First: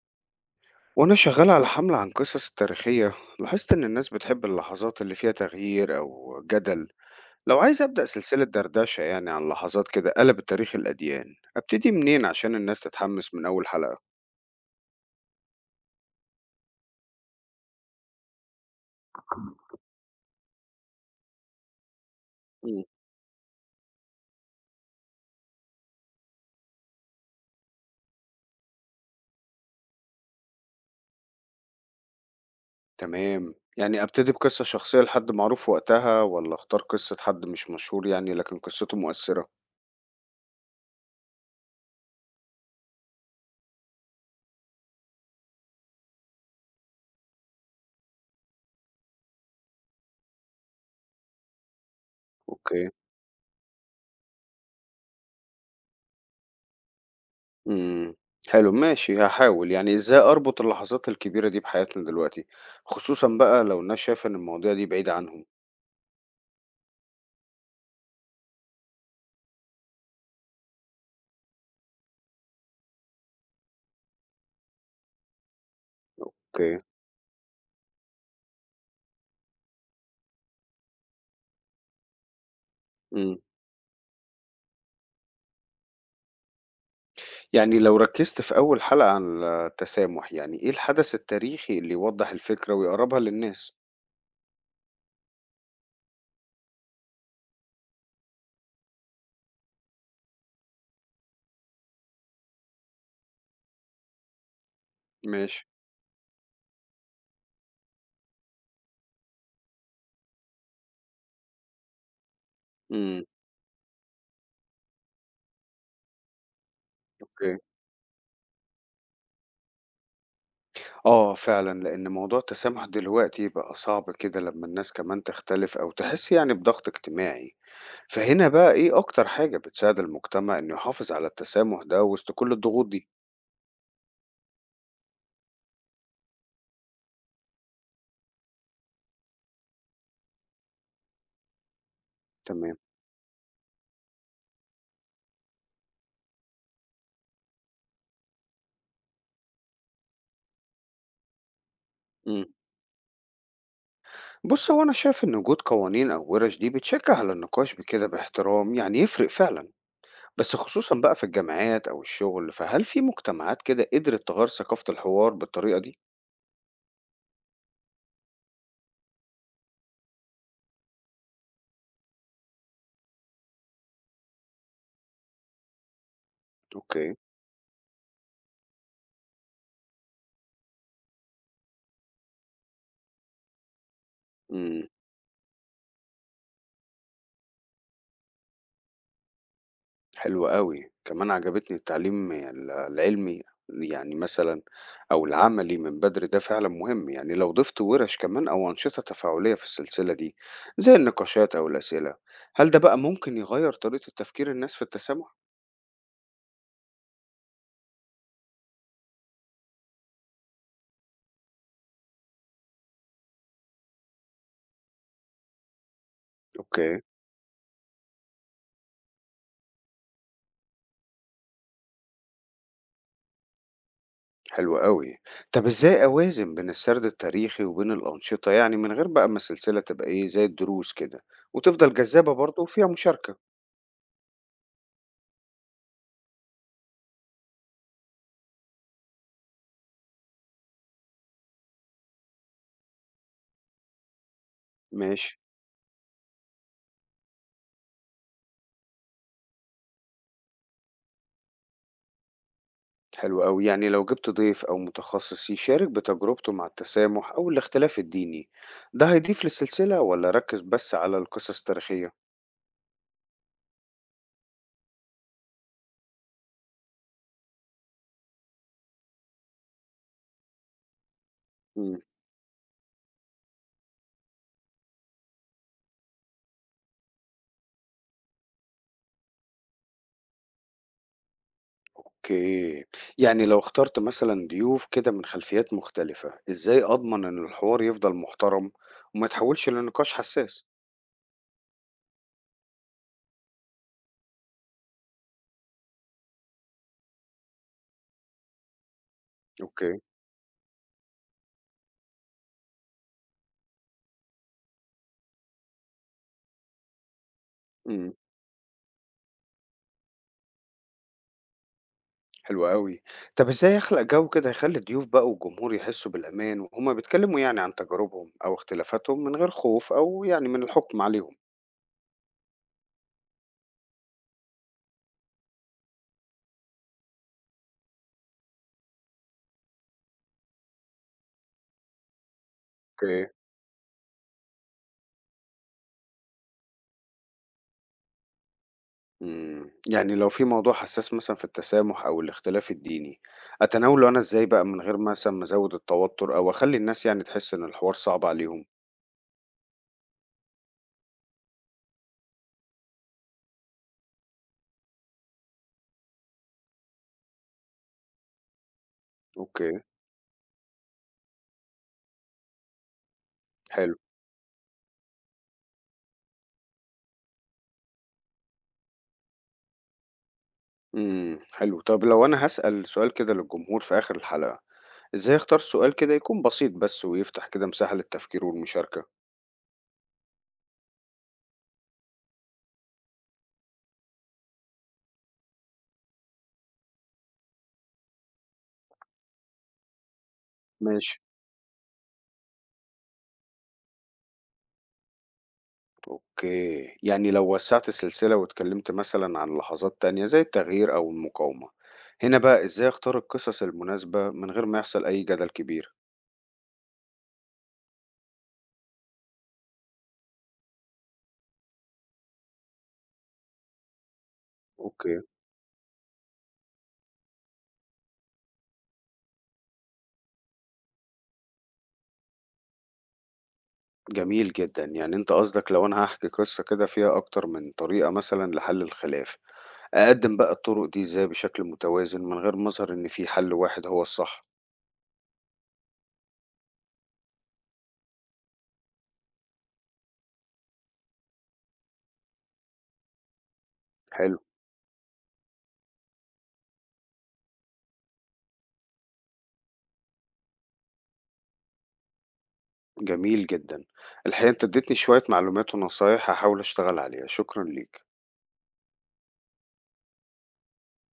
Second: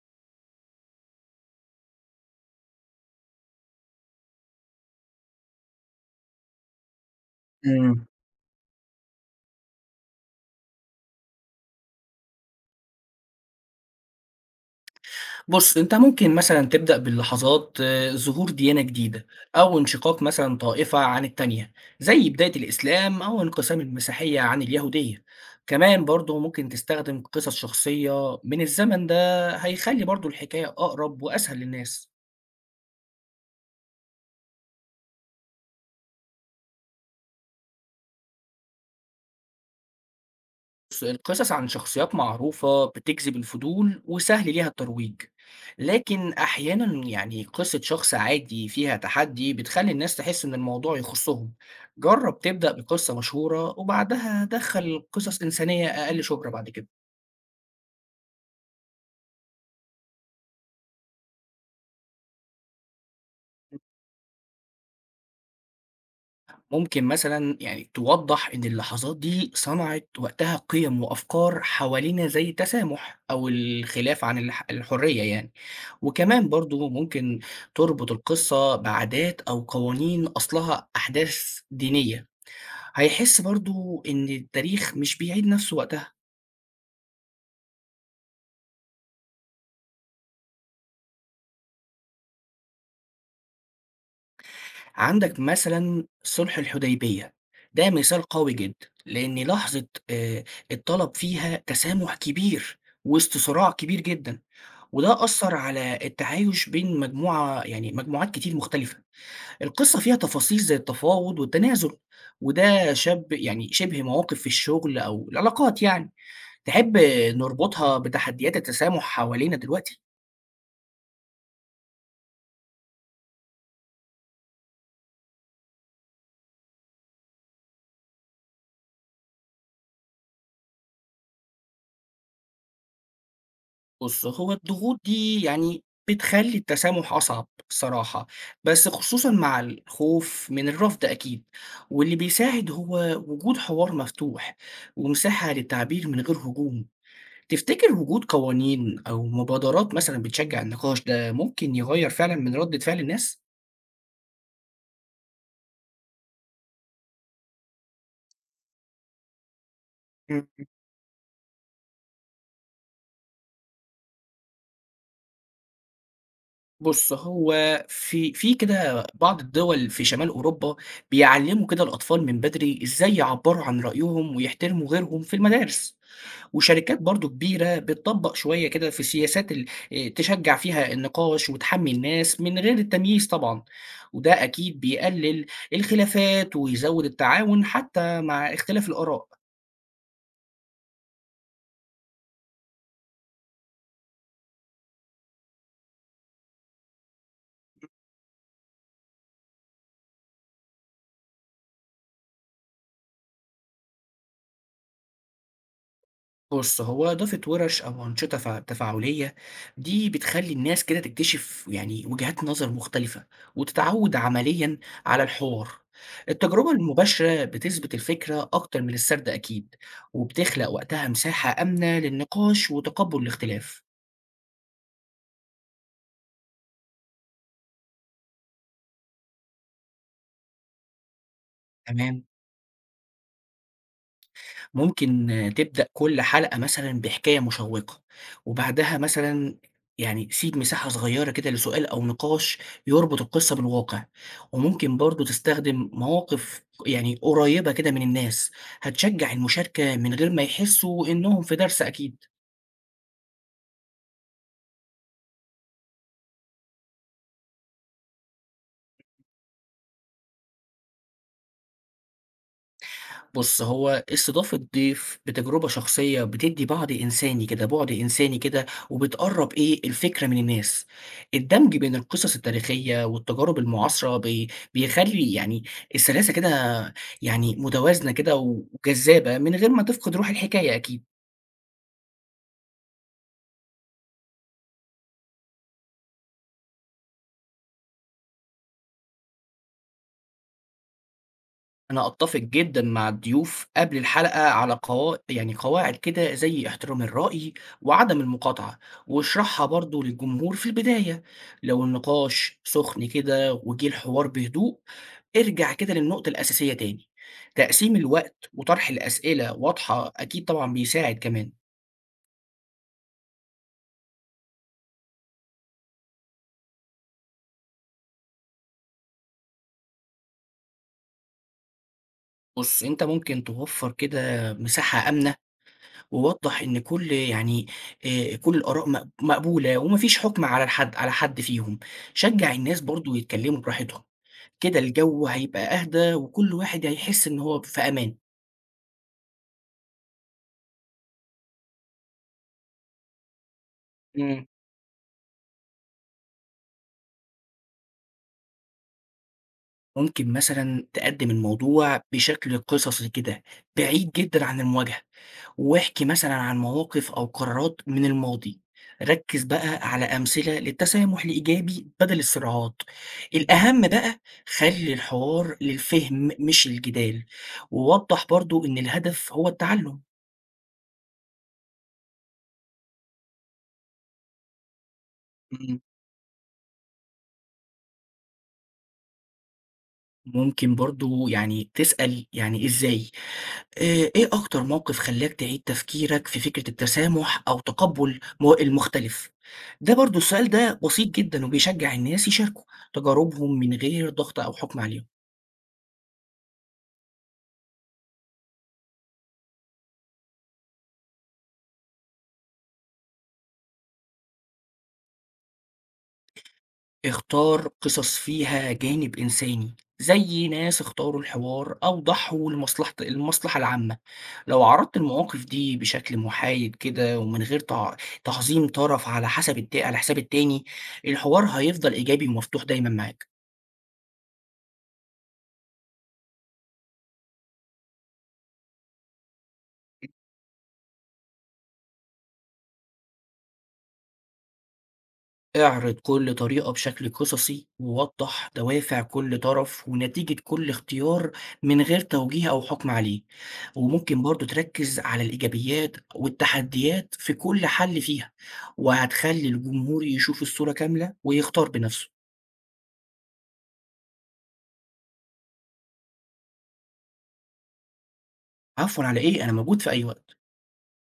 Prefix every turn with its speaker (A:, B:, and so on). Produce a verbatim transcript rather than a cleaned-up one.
A: وأنا شغال على حملة عن قصص تاريخية. لاحظت إن الناس بتحب اللحظات اللي فيها تغيير أو جدل. لو عايز أبدأ
B: إمم.
A: سلسلة دردشة يعني عن لحظات كده قلبت تاريخ الأديان، أبتدي منين عشان الناس تتحمس من أول حلقة؟
B: بُص، أنت ممكن مثلًا تبدأ باللحظات آه، ظهور ديانة جديدة أو انشقاق مثلًا طائفة عن التانية، زي بداية
A: مم.
B: الإسلام أو انقسام المسيحية عن اليهودية. كمان برضه ممكن تستخدم قصص شخصية من الزمن ده، هيخلّي برضه الحكاية أقرب وأسهل للناس.
A: تمام، يعني أبتدي بقصة شخصية لحد معروف وقتها ولا أختار قصة حد مش مشهور يعني لكن قصته مؤثرة؟
B: بص، القصص عن شخصيات معروفة بتجذب الفضول وسهل ليها الترويج، لكن أحيانا يعني قصة شخص عادي فيها تحدي بتخلي الناس تحس إن الموضوع يخصهم. جرب تبدأ
A: أوكي.
B: بقصة مشهورة وبعدها دخل قصص إنسانية أقل شهرة بعد كده.
A: مم. حلو، ماشي. هحاول يعني إزاي أربط اللحظات الكبيرة دي بحياتنا دلوقتي، خصوصا بقى لو الناس شايفة إن المواضيع دي بعيدة عنهم.
B: ممكن مثلًا يعني توضّح إن اللحظات دي صنعت وقتها قِيَم وأفكار حوالينا زي التسامح أو الخلاف عن الح الحرية يعني، وكمان
A: أوكي.
B: برضه ممكن تربط القصة بعادات أو قوانين أصلها أحداث دينية،
A: إمم.
B: هيحس برضه إن التاريخ مش بيعيد نفسه وقتها.
A: يعني لو ركّزت في أول حلقة عن التسامح، يعني إيه الحدث التاريخي اللي يوضّح الفكرة ويقرّبها للناس؟
B: عندك مثلًا صلح الحديبية، ده مثال قوي جدًا، لإن لحظة آآ، اتطلب فيها تسامح كبير وسط صراع كبير جدًا. وده أثّر
A: ماشي.
B: على التعايش بين مجموعة يعني مجموعات كتير مختلفة. القصة فيها تفاصيل زي التفاوض والتنازل، وده
A: إمم،
B: شَب يعني شِبه مواقف في الشغل أو العلاقات يعني. تحب
A: أوكي.
B: نربطها بتحديات التسامح حوالينا دلوقتي؟
A: آه فعلًا، لإن موضوع التسامح دلوقتي بقى صعب كده لمّا الناس كمان تختلف أو تحس يعني بضغط اجتماعي. فهنا بقى إيه أكتر حاجة بتساعد المجتمع إنه يحافظ على التسامح ده وسط كل الضغوط دي؟
B: بُص، هو الضغوط دي يعني بتخلّي التسامح أصعب الصراحة، بس خصوصًا مع الخوف من الرفض أكيد، واللي بيساعد
A: تمام.
B: هو وجود حوار مفتوح ومساحة للتعبير من غير هجوم. تفتكر وجود قوانين أو مبادرات مثلًا بتشجّع النقاش ده ممكن يغيّر فعلًا
A: إمم.
B: من ردّة فعل الناس؟
A: بُص، هو أنا شايف إن وجود قوانين أو وِرَش دي بتشجّع على النقاش بكده باحترام، يعني يفرق فعلًا.
B: إمم.
A: بس خصوصًا بقى في الجامعات أو الشغل، فهل في مجتمعات كده قدرت تغيّر ثقافة الحوار بالطريقة دي؟
B: بُص، هو في في كده بعض الدول في شمال أوروبا بيعلّموا كده الأطفال من بدري إزاي يعبّروا عن رأيهم ويحترموا غيرهم في المدارس، وشركات
A: أوكي،
B: برضه كبيرة بتطبّق شوية كده في سياسات ال آآ تشجّع فيها النقاش وتحمّي الناس من غير التمييز طبعًا، وده أكيد
A: إمم،
B: بيقلل الخلافات ويزوّد التعاون حتى مع اختلاف الآراء.
A: حلو أوي، كمان عجبتني التعليم ال العلمي يعني مثلًا، أو العملي من بدري ده فعلًا مهم، يعني لو ضفت وِرَش كمان أو أنشطة تفاعلية في السلسلة دي، زي النقاشات أو الأسئلة، هل ده بقى ممكن يغيّر طريقة التفكير الناس في التسامح؟
B: بُص، هو إضافة وِرَش أو أنشطة ف تفاعلية دي بتخلّي الناس كده تكتشف يعني وجهات نظر مختلفة، وتتعوّد عمليًا على الحوار. التجربة
A: أوكي.
B: المباشرة بتثبت الفكرة أكتر من السرد أكيد، وبتخلق وقتها مساحة آمنة للنقاش وتقبُّل الاختلاف.
A: حلو أوي. طب إزاي أوازن بين السرد التاريخي وبين الأنشطة يعني من غير بقى ما السلسلة تبقى إيه زي الدروس كده، وتفضل
B: تمام؟
A: جذابة برضه وفيها مشاركة؟
B: ممكن آه، تبدأ كل حلقة مثلًا بحكاية مشوّقة، وبعدها مثلًا يعني سيب مساحة صغيّرة كده لسؤال أو نقاش يربط القصة بالواقع، وممكن برضه
A: ماشي.
B: تستخدم مواقف يعني قريّبة كده من الناس، هتشجّع المشاركة من غير ما يحسّوا إنهم في درس أكيد.
A: حلو أوي، يعني لو جبت ضيف أو متخصص يشارك بتجربته مع التسامح أو الاختلاف الديني، ده هيضيف للسلسلة ولا ركز بس على القصص التاريخية؟
B: بُص، هو استضافة ضيف بتجربة شخصية بتدّي بعد إنساني كده، بُعد إنساني كده، وبتقرّب إيه، الفكرة من الناس. الدمج بين
A: مم.
B: القصص التاريخية والتجارب المعاصرة بي بيخلّي يعني السلاسة كده يعني متوازنة كده وجذابة من غير ما تفقد روح الحكاية أكيد.
A: أوكي. يعني لو اخترت مثلا ضيوف كده من خلفيات مختلفة، إزاي أضمن إن الحوار يفضل محترم وما يتحولش لنقاش حساس؟
B: أنا أتّفق جدًا مع الضيوف قبل الحلقة على قوا يعني قواعد كده زي احترام الرأي وعدم المقاطعة، واشرحها
A: أوكي.
B: برضه للجمهور في البداية، لو النقاش سُخن كده وجِه الحوار بهدوء، ارجع كده للنقطة الأساسية تاني، تقسيم
A: مم.
B: الوقت وطرح الأسئلة واضحة أكيد طبعًا بيساعد كمان.
A: حلو أوي. طب إزاي أخلق جو كده يخلّي الضيوف بقى والجمهور يحسّوا بالأمان وهُم بيتكلّموا يعني عن تجاربهم أو اختلافاتهم من غير خوف أو يعني من الحُكم عليهم؟
B: بُص، أنت ممكن توفّر كده مساحة آمنة ووضّح إن كل يعني آآ كل الآراء مق مقبولة وما فيش حُكم على الحد على حد فيهم، شجّع الناس برضه
A: أوكي.
B: يتكلّموا براحتهم، كده الجو هيبقى أهدى وكل واحد هيحس إن هو في أمان.
A: إمم. يعني لو في موضوع حسّاس مثلًا في التسامح أو الاختلاف الديني، أتناوله أنا إزاي
B: إمم.
A: بقى من غير مثلًا ما أزوّد التوتُّر أو أخلّي الناس يعني تحس إن الحوار صعب عليهم؟
B: ممكن مثلًا تقدّم الموضوع بشكل قصصي كده، بعيد جدًا عن المواجهة. واحكِ مثلًا عن مواقف أو قرارات من الماضي، ركّز بقى
A: أوكي،
B: على أمثلة للتسامح الإيجابي بدل الصراعات، الأهم
A: حلو.
B: بقى خلّي الحوار للفهم مش الجدال، ووضّح برضه إن الهدف هو التعلم.
A: إمم، حلو. طب لو أنا هاسأل سؤال كده للجمهور في آخِر الحلقة، إزاي أختار
B: إمم.
A: سؤال كده يكون بسيط بس ويفتح كده مساحة للتفكير والمشاركة؟
B: ممكن برضه يعني تسأل يعني إزاي، آآ إيه أكتر موقف خلّاك تعيد تفكيرك في فكرة التسامح أو تقبُّل م المختلف؟ ده برضه السؤال ده بسيط
A: ماشي.
B: جدًا وبيشجّع الناس يشاركوا تجاربهم من غير ضغط أو حُكم عليهم.
A: أوكي، يعني لو وسّعت السلسلة واتكلمت مثلًا عن لحظات تانية زي التغيير أو المقاومة، هنا بقى إزاي أختار القصص المناسبة من غير ما يحصل أي جدل كبير؟
B: اختار قصص فيها جانب إنساني، زي ناس اختاروا الحوار أو ضحوا لمصلحة المصلحة العامة، لو عرضت
A: أوكي،
B: المواقف دي بشكل محايد كده ومن غير تع- تعظيم طرف على حسب الت... على حساب التاني، الحوار هيفضل إيجابي ومفتوح دايما معاك.
A: جميل جدًا، يعني أنت قصدك لو أنا هاحكي قصة كده فيها أكتر من طريقة مثلًا لحل الخلاف، أقدم بقى الطرق دي إزاي بشكل متوازن من غير ما أظهر إن في حل واحد هو الصح؟
B: اعرض كل طريقة بشكل قصصي ووضح دوافع كل طرف ونتيجة كل اختيار من غير توجيه أو حكم عليه، وممكن
A: حلو،
B: برضو تركز على الإيجابيات والتحديات في كل حل فيها، وهتخلي الجمهور يشوف الصورة كاملة ويختار بنفسه.
A: جميل جدًا، الحقيقة أنت اديتني شوية معلومات ونصايح هاحاول أشتغل عليها، شكرًا ليك.
B: عفوا، على إيه، أنا موجود في أي وقت.